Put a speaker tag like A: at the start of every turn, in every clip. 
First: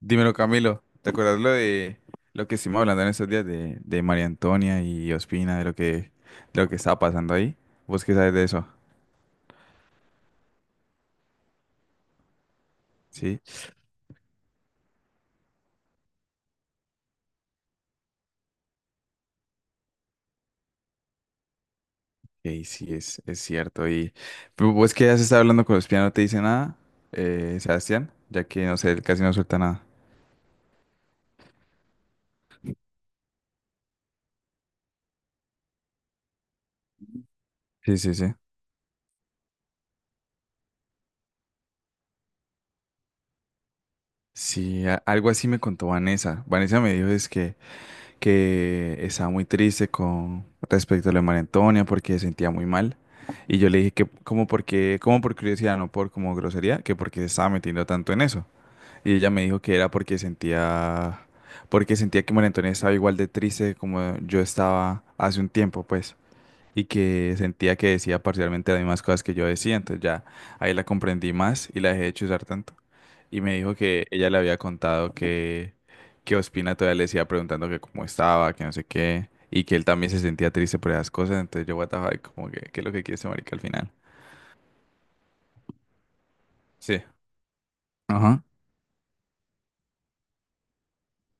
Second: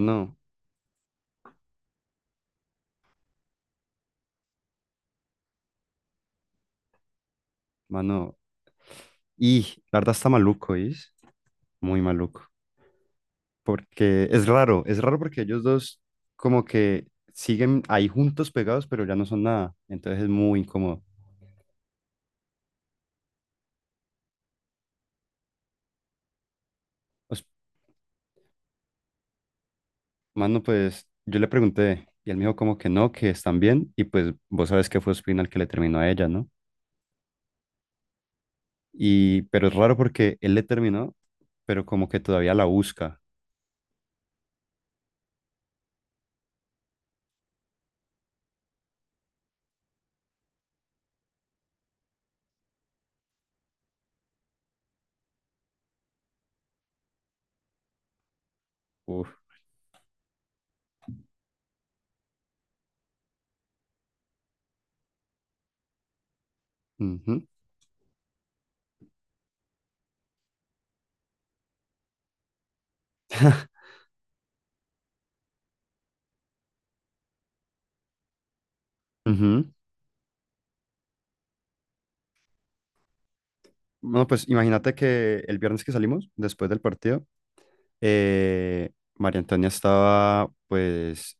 A: Dímelo, Camilo, ¿te acuerdas lo que estuvimos hablando en esos días de María Antonia y Ospina, de lo que estaba pasando ahí? ¿Vos qué sabes
B: mano.
A: de eso?
B: Y la verdad está maluco, ¿is? Muy maluco.
A: Sí,
B: Porque es raro porque ellos dos como que siguen ahí juntos pegados, pero ya no son nada. Entonces es muy incómodo.
A: y sí, es cierto. ¿Y pero vos que has estado hablando con Ospina no te dice nada,
B: Pues,
A: Sebastián? Ya que, no sé, él casi no suelta nada.
B: mano, pues yo le pregunté y él me dijo como que no, que están bien. Y pues vos sabes que fue Ospina el que le terminó a ella, ¿no?
A: Sí, sí, sí.
B: Y, pero es raro porque él le terminó, pero como que todavía la busca.
A: Sí, algo así me contó Vanessa. Vanessa me dijo es que estaba muy triste con respecto a lo de María Antonia porque se sentía muy mal. Y yo le dije que como porque, como por curiosidad, no por como grosería, que porque se estaba metiendo tanto en eso. Y ella
B: Uf.
A: me dijo que era porque porque sentía que María Antonia estaba igual de triste como yo estaba hace un tiempo, pues y que
B: Ujú.
A: sentía que decía parcialmente las mismas cosas que yo decía, entonces ya ahí la comprendí más y la dejé de chuzar tanto. Y me dijo que ella le había contado que Ospina todavía le decía preguntando que cómo estaba, que no sé qué, y
B: Ujú.
A: que él también se sentía triste por esas cosas, entonces yo, what the fuck, como que, ¿qué es lo que quiere ese marica al final?
B: Bueno, pues imagínate que el viernes que salimos, después del
A: Sí.
B: partido,
A: Ajá.
B: eh, María Antonia estaba pues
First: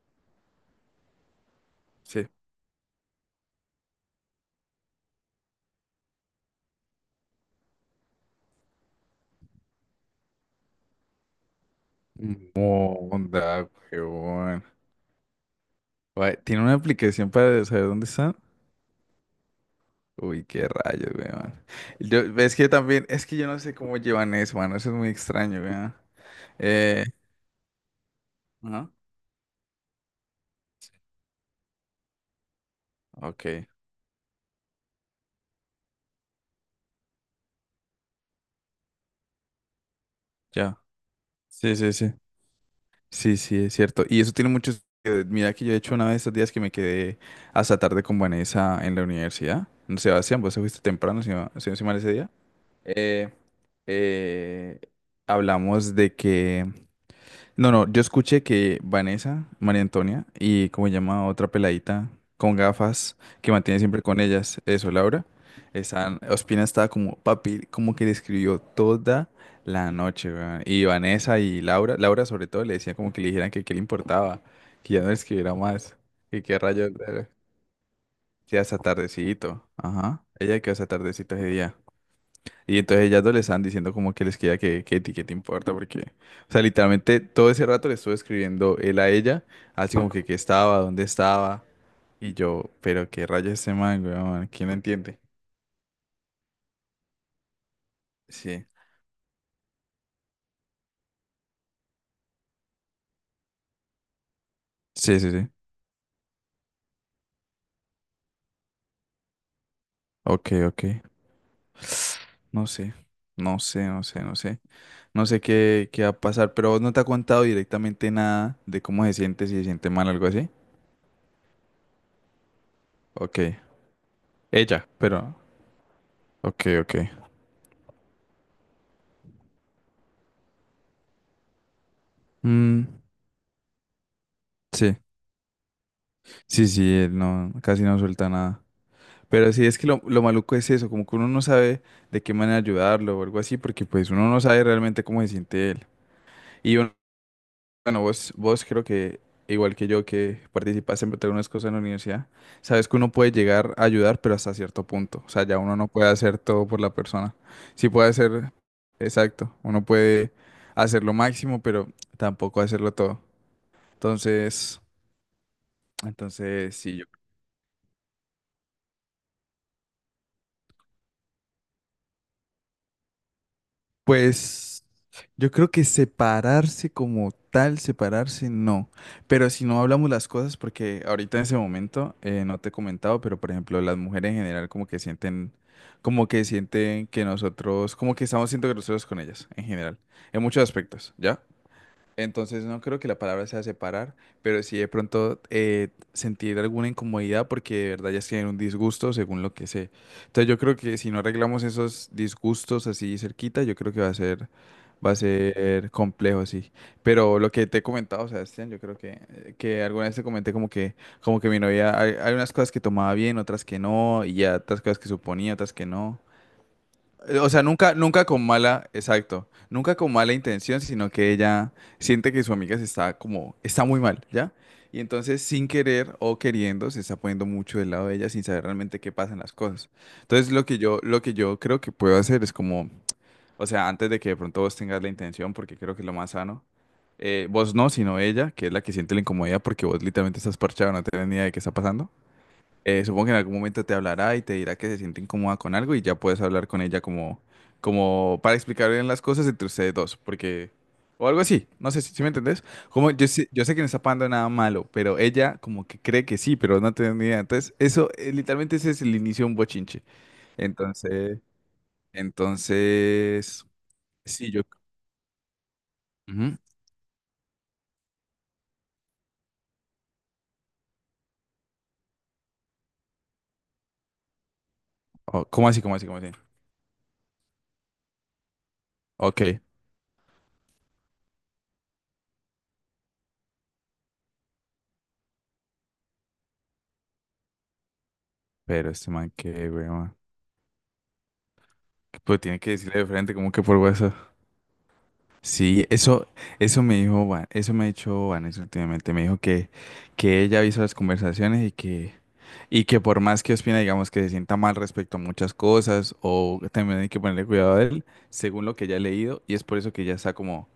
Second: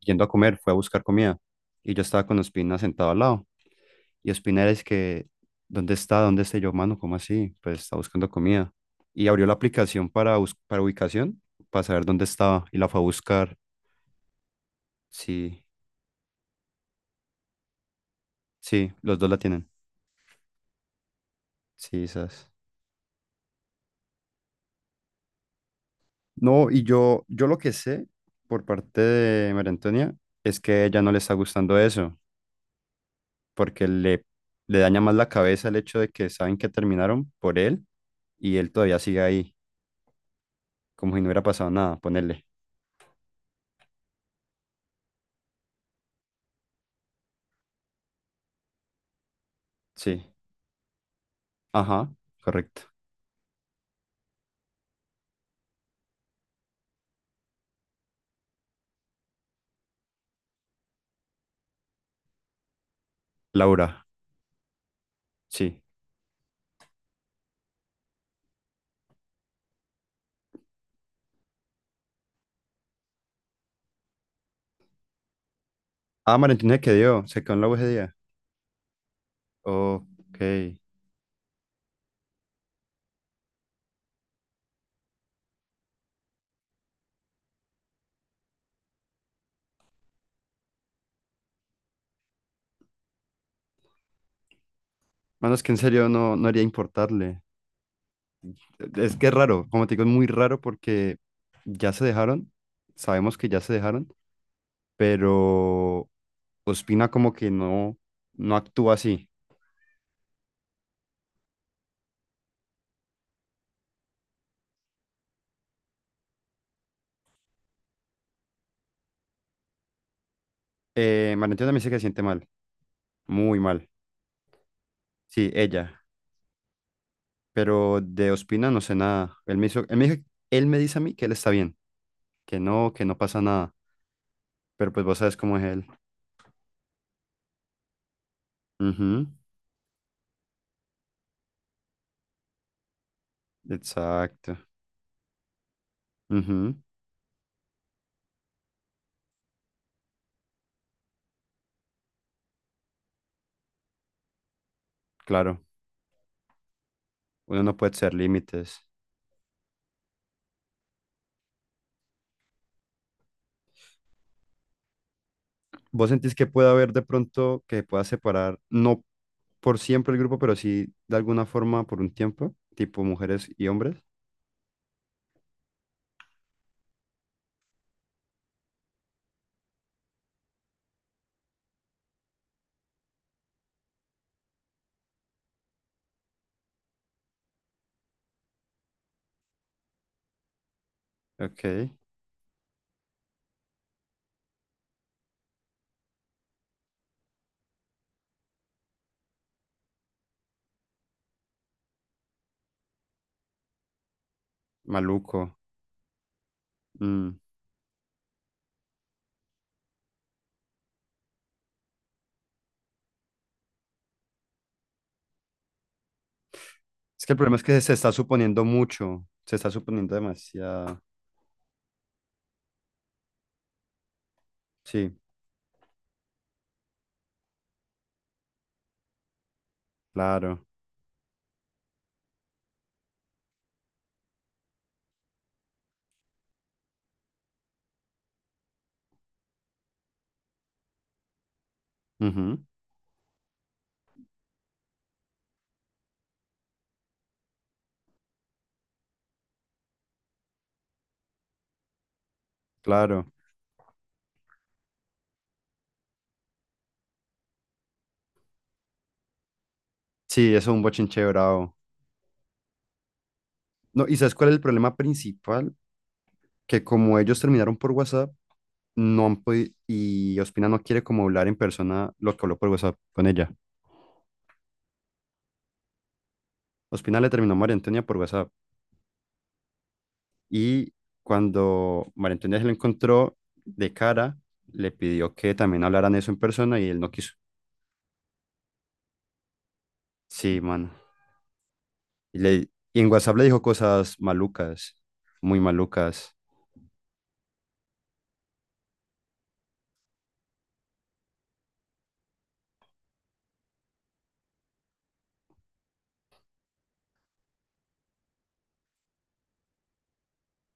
B: yendo a comer, fue a buscar comida y yo estaba
A: Sí.
B: con Ospina sentado al lado. Y Ospina era es que, ¿dónde está? ¿Dónde está? Y yo, mano, ¿cómo así? Pues está buscando comida. Y abrió la aplicación para, para ubicación, para saber dónde
A: Mm.
B: estaba y la fue a buscar.
A: Onda, huevón.
B: Sí,
A: Guay, tiene una aplicación para saber dónde están.
B: sí, los dos la tienen.
A: Uy, qué rayos, weón.
B: Sí,
A: Yo,
B: esas.
A: es que también, es que yo no sé cómo llevan eso, mano. Eso es muy extraño, weón.
B: No, y
A: Eh,
B: yo lo que sé por
A: ajá,
B: parte de María Antonia es que a ella no le está gustando eso.
A: ok,
B: Porque le daña más la cabeza el hecho de que saben que terminaron por él y él todavía sigue ahí,
A: ya.
B: como si no hubiera pasado
A: Sí, sí,
B: nada,
A: sí.
B: ponerle.
A: Sí, sí, es cierto. Y eso tiene muchos. Mira que yo he hecho una de estos días que me quedé hasta tarde con Vanessa en la universidad. No,
B: Sí,
A: Sebastián, vos te fuiste temprano, si no estoy mal
B: ajá,
A: ese día.
B: correcto.
A: Eh, eh, hablamos de que. No, no, yo escuché que Vanessa, María Antonia y como se llama otra peladita con gafas que mantiene siempre
B: Laura,
A: con ellas, eso, Laura,
B: sí.
A: están, Ospina estaba como, papi, como que le escribió toda la noche, weón. Y Vanessa y Laura, Laura sobre todo le decía como que le dijeran que qué le importaba, que ya no le escribiera más,
B: Ah,
A: que qué
B: Valentina
A: rayos,
B: se quedó en la UGD.
A: que hasta tardecito, ajá,
B: Ok.
A: ella quedó hasta tardecito ese día. Y entonces ellas dos le están diciendo como que les queda que a ti qué te importa, porque, o sea, literalmente todo ese rato le estuve escribiendo él a ella, así como que qué estaba, dónde estaba, y yo, pero qué rayos este man, weón, ¿quién lo entiende?
B: Bueno, es que en serio no, no haría importarle.
A: Sí,
B: Es que es raro, como te digo, es muy raro porque ya se dejaron, sabemos que ya se dejaron,
A: sí, sí, sí,
B: pero Ospina como que no, no actúa así.
A: ok, ok, no sé, no sé, no sé, no sé, no sé qué, qué va a pasar, pero vos no te ha contado directamente nada de cómo se siente, si se siente mal, o algo así,
B: Valentina también se que siente mal,
A: ok,
B: muy mal.
A: ella, pero,
B: Sí, ella.
A: ok, ok,
B: Pero de Ospina no sé nada. Él me dijo- él me dice a mí que él está bien,
A: mm,
B: que no pasa nada. Pero
A: sí,
B: pues vos sabes cómo es él.
A: sí, sí, él no, casi no suelta nada.
B: Ujú.
A: Pero sí, es que lo maluco es eso, como que uno no sabe de qué manera ayudarlo o algo así, porque pues uno no
B: Exacto.
A: sabe realmente cómo se siente él.
B: Ujú.
A: Y bueno, vos, vos creo que, igual que yo, que participaste en algunas cosas en la universidad, sabes que uno puede llegar a ayudar, pero hasta cierto punto. O sea, ya
B: Claro.
A: uno no puede hacer todo por la persona.
B: Uno no
A: Sí
B: puede
A: puede
B: ser
A: hacer,
B: límites.
A: exacto, uno puede hacer lo máximo, pero tampoco hacerlo todo. Entonces,
B: ¿Vos sentís que puede
A: entonces
B: haber
A: sí,
B: de
A: yo
B: pronto que pueda separar, no por siempre el grupo, pero sí de alguna forma por un tiempo, tipo mujeres y hombres?
A: pues yo creo que separarse como tal, separarse no. Pero si no hablamos las cosas, porque ahorita en ese momento no te he comentado, pero por ejemplo, las mujeres en general como que sienten que nosotros, como que estamos siendo groseros con ellas en general, en muchos aspectos, ¿ya?
B: Ok.
A: Entonces no creo que la palabra sea separar, pero sí de pronto sentir alguna incomodidad porque de verdad ya es que hay un disgusto según lo que sé. Entonces yo creo que si no arreglamos esos disgustos así cerquita, yo creo que va a
B: Maluco.
A: ser complejo, sí.
B: Mm.
A: Pero lo que te he comentado, Sebastián, yo creo que alguna vez te comenté como que mi novia, hay unas cosas que tomaba bien, otras que no, y ya otras cosas que suponía, otras que no.
B: Es que el
A: O
B: problema es
A: sea,
B: que se
A: nunca,
B: está
A: nunca con
B: suponiendo
A: mala,
B: mucho,
A: exacto,
B: se está
A: nunca con
B: suponiendo
A: mala intención,
B: demasiado.
A: sino que ella siente que su amiga se está como, está muy mal, ¿ya? Y
B: Sí,
A: entonces, sin querer o queriendo, se está poniendo mucho del lado de ella sin saber realmente qué pasan las cosas. Entonces,
B: claro.
A: lo que yo creo que puedo hacer es como, o sea, antes de que de pronto vos tengas la intención, porque creo que es lo más sano, vos no, sino ella, que es la que siente la incomodidad porque vos literalmente estás parchado, no tenés ni idea de qué está pasando.
B: Ujú.
A: Supongo que en algún momento te hablará y te dirá que se siente incómoda con algo y ya puedes hablar con ella como, como para explicar bien las cosas entre ustedes dos, porque, o algo así, no sé si me entendés. Como
B: Claro,
A: yo sé que no está pasando nada malo, pero ella como que cree que sí, pero no tiene ni idea. Entonces, eso, literalmente ese es el inicio de un bochinche.
B: sí, eso es un bochinche
A: Entonces,
B: bravo.
A: entonces,
B: No, ¿y sabes cuál
A: sí,
B: es el
A: yo...
B: problema principal?
A: ujú.
B: Que como ellos terminaron por WhatsApp, no han podido, y Ospina no quiere como hablar en persona lo que habló por WhatsApp con ella.
A: Oh, ¿cómo así, cómo así, cómo así?
B: Ospina le terminó a María Antonia por WhatsApp
A: Ok,
B: y cuando María Antonia se lo encontró de cara, le pidió que también hablaran eso en persona y él no quiso.
A: pero este man que, weón,
B: Sí, mano.
A: pues tiene que
B: Y
A: decirle de
B: en
A: frente
B: WhatsApp le
A: como
B: dijo
A: que por WhatsApp.
B: cosas malucas, muy
A: Sí, eso,
B: malucas,
A: eso me dijo eso me ha dicho Vanessa últimamente, me dijo que ella hizo las conversaciones y que por más que opina, digamos, que se sienta mal respecto a muchas cosas, o también hay que ponerle cuidado a él, según lo que ella ha leído, y es por eso que ella está como,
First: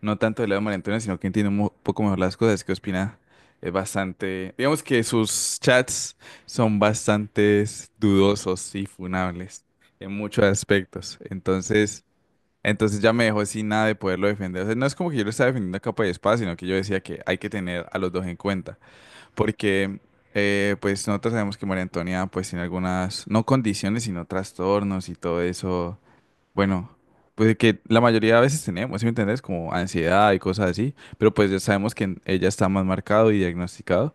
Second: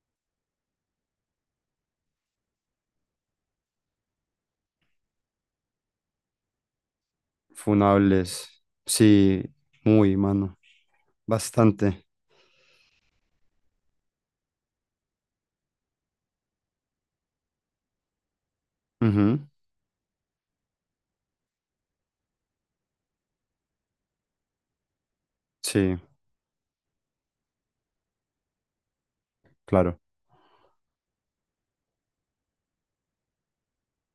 A: no tanto del lado de María Antonia, sino que entiende un poco mejor las cosas, que opina es bastante, digamos que sus chats son bastante
B: funables.
A: dudosos y
B: Sí,
A: funables en
B: muy,
A: muchos
B: mano.
A: aspectos. Entonces...
B: Bastante.
A: entonces ya me dejó sin nada de poderlo defender. O sea, no es como que yo lo estaba defendiendo a capa y espada, sino que yo decía que hay que tener a los dos en cuenta.
B: Ujú.
A: Porque, pues, nosotros sabemos que María Antonia, pues, tiene algunas, no condiciones, sino trastornos y todo
B: Sí,
A: eso. Bueno, pues que la mayoría de veces tenemos, ¿sí me entendés? Como
B: claro.
A: ansiedad y cosas así. Pero pues ya sabemos que ella está más marcado y diagnosticado.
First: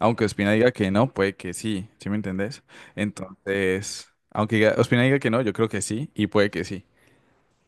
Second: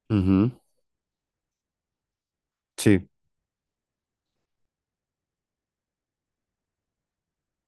A: Aunque
B: Ujú.
A: Ospina diga que no, puede que sí, ¿sí me entendés?
B: Sí,
A: Entonces, aunque diga- Ospina diga que no, yo creo que sí y puede que sí.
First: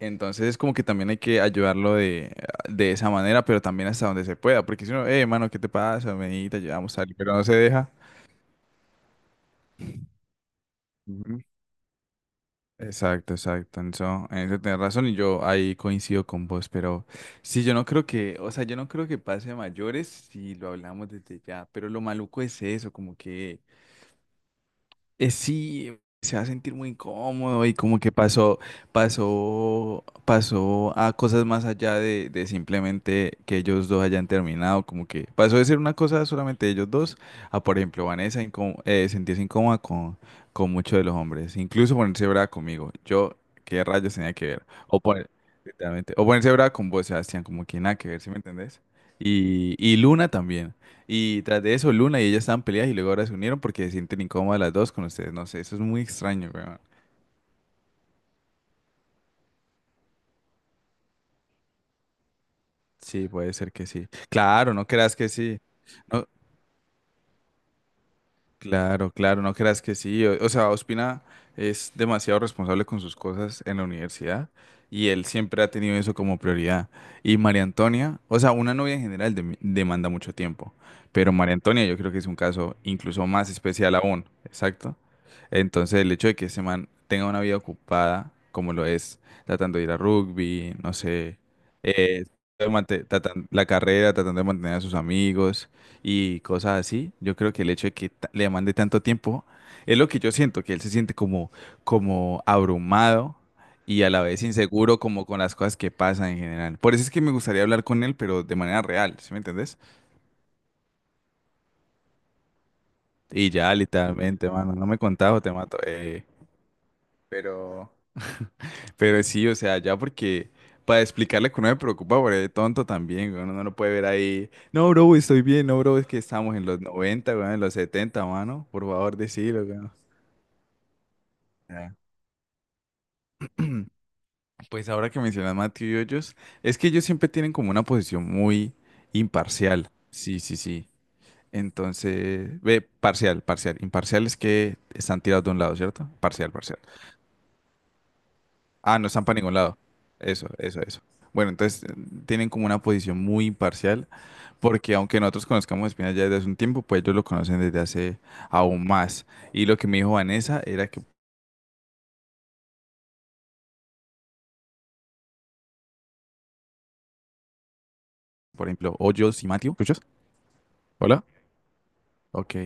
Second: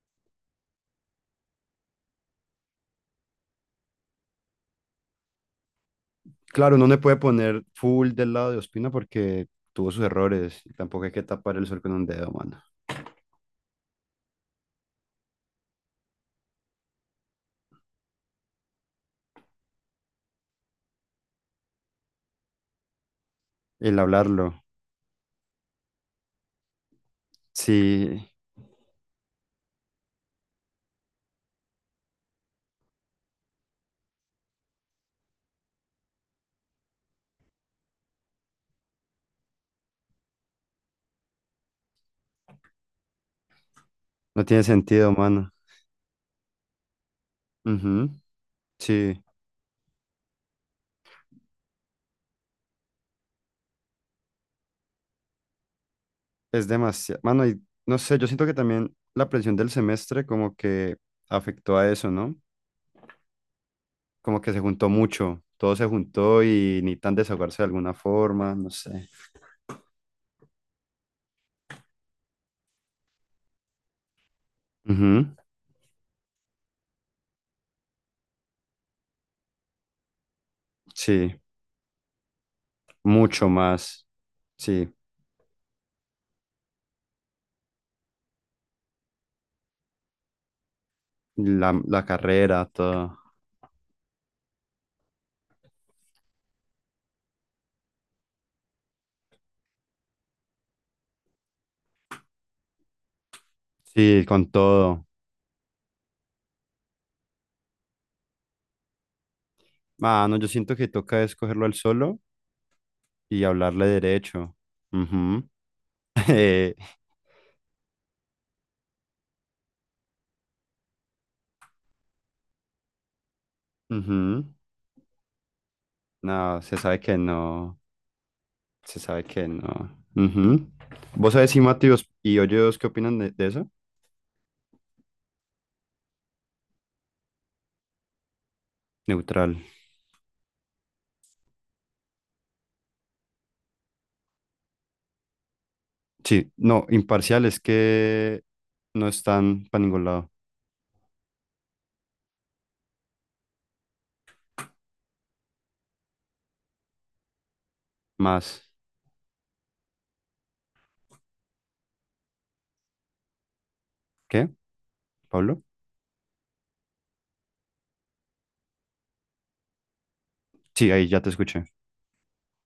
A: Entonces es como que también hay que ayudarlo de esa manera, pero también hasta donde se pueda, porque si no, mano, ¿qué te pasa? Vení, te
B: claro, uno
A: ayudamos
B: no
A: a
B: le puede
A: salir", pero no se
B: poner
A: deja.
B: full del lado de Ospina porque tuvo sus errores y tampoco hay que
A: Ujú.
B: tapar el sol con un dedo, mano.
A: Exacto, exacto. en eso, tenés razón y yo ahí coincido con vos, pero sí, yo no creo que, o sea, yo no creo que pase a mayores si lo hablamos desde ya, pero lo maluco es eso, como que
B: El hablarlo,
A: Sí, se va a sentir muy incómodo y como que
B: sí,
A: pasó a cosas más allá de simplemente que ellos dos hayan terminado, como que pasó de ser una cosa solamente de ellos dos a, por ejemplo, Vanessa sentirse incómoda con muchos de los hombres, incluso ponerse brava conmigo. Yo, ¿qué rayos tenía
B: no
A: que
B: tiene
A: ver? O
B: sentido,
A: poner,
B: mano.
A: literalmente, o ponerse brava con vos, Sebastián, como que nada que
B: Ujú.
A: ver, ¿sí me entendés?
B: Sí,
A: Y Luna también. Y tras de eso, Luna y ella estaban peleadas y luego ahora se unieron porque se sienten incómodas las dos con ustedes. No sé, eso es muy extraño,
B: es
A: weón.
B: demasiado, mano, y no sé, yo siento que también la presión del semestre como que afectó a eso, ¿no?
A: Sí, puede ser que sí.
B: Como que se
A: Claro, no
B: juntó
A: creas que
B: mucho,
A: sí.
B: todo se
A: No,
B: juntó y ni tan desahogarse de alguna forma, no sé.
A: claro, claro, no creas que sí. O sea, Ospina es demasiado responsable con sus cosas en la universidad y él
B: Ujú.
A: siempre ha tenido eso como prioridad. Y María Antonia, o sea, una novia en general demanda mucho tiempo, pero
B: Sí,
A: María Antonia yo creo que es un caso incluso
B: mucho
A: más especial
B: más.
A: aún,
B: Sí.
A: exacto. Entonces, el hecho de que ese man tenga una vida ocupada, como lo es, tratando de ir a rugby, no sé,
B: La
A: eh,
B: carrera,
A: mante-
B: todo.
A: tratan- la carrera, tratando de mantener a sus amigos y cosas así. Yo creo que el hecho de que ta- le mande tanto tiempo es lo que yo siento, que él se siente como, como abrumado y a la
B: Sí,
A: vez
B: con
A: inseguro
B: todo.
A: como con las cosas que pasan en general. Por eso es que me gustaría hablar con él, pero de manera real, ¿sí me entendés?
B: Ah, no, yo siento que toca escogerlo al solo y
A: Y ya
B: hablarle
A: literalmente,
B: derecho.
A: mano, no me contás o
B: Ujú.
A: te mato.
B: Eh,
A: Pero, pero sí, o sea, ya porque... Para explicarle que uno me preocupa por el tonto también, güey, uno no lo puede ver
B: ujú.
A: ahí. No, bro, estoy bien, no, bro, es que estamos
B: No,
A: en
B: se
A: los
B: sabe que
A: 90 güey, en los
B: no.
A: 70 mano. Por
B: Se
A: favor,
B: sabe que
A: decilo,
B: no. Ujú. ¿Vos sabés si
A: güey.
B: Mateos y Hoyos qué opinan de eso?
A: Pues ahora que mencionas Matthew y Hoyos, es que ellos siempre tienen como una posición muy
B: Neutral.
A: imparcial. Sí, sí, sí. Entonces, ve, parcial, parcial. Imparcial es que están tirados de un lado, ¿cierto? Parcial,
B: Sí,
A: parcial.
B: no, imparcial es que
A: Ah, no
B: no
A: están para ningún
B: están
A: lado.
B: para ningún lado.
A: Eso, eso, eso. Bueno, entonces tienen como una posición muy imparcial, porque aunque nosotros conozcamos a Espina ya desde hace un tiempo, pues ellos lo conocen desde hace
B: Más.
A: aún más. Y lo que me dijo Vanessa era que,
B: ¿Qué, Pablo?
A: por ejemplo, Hoyos y Matthew, ¿escuchas?
B: Sí, ahí ya
A: Hola.
B: te escuché.
A: Ok.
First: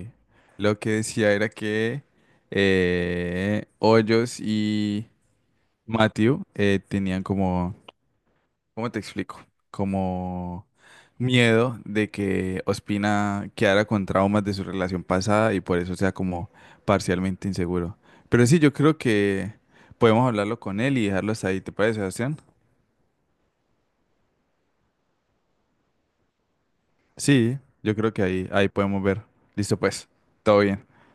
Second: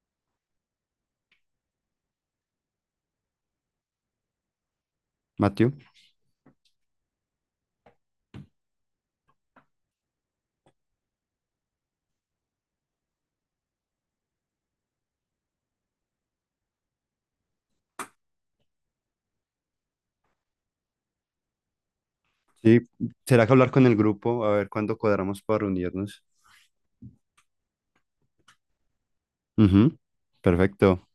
A: Lo que decía era que Hoyos y
B: Mateo.
A: Matthew tenían como, ¿cómo te explico? Como miedo de que Ospina quedara con traumas de su relación pasada y por eso sea como parcialmente inseguro. Pero sí, yo creo que podemos hablarlo con él y dejarlo hasta ahí, ¿te parece, Sebastián?
B: Sí, ¿será que hablar con el grupo? A ver cuándo cuadramos para reunirnos.
A: Sí, yo creo que ahí podemos ver. Listo,
B: Ujú.
A: pues, todo bien.
B: Perfecto.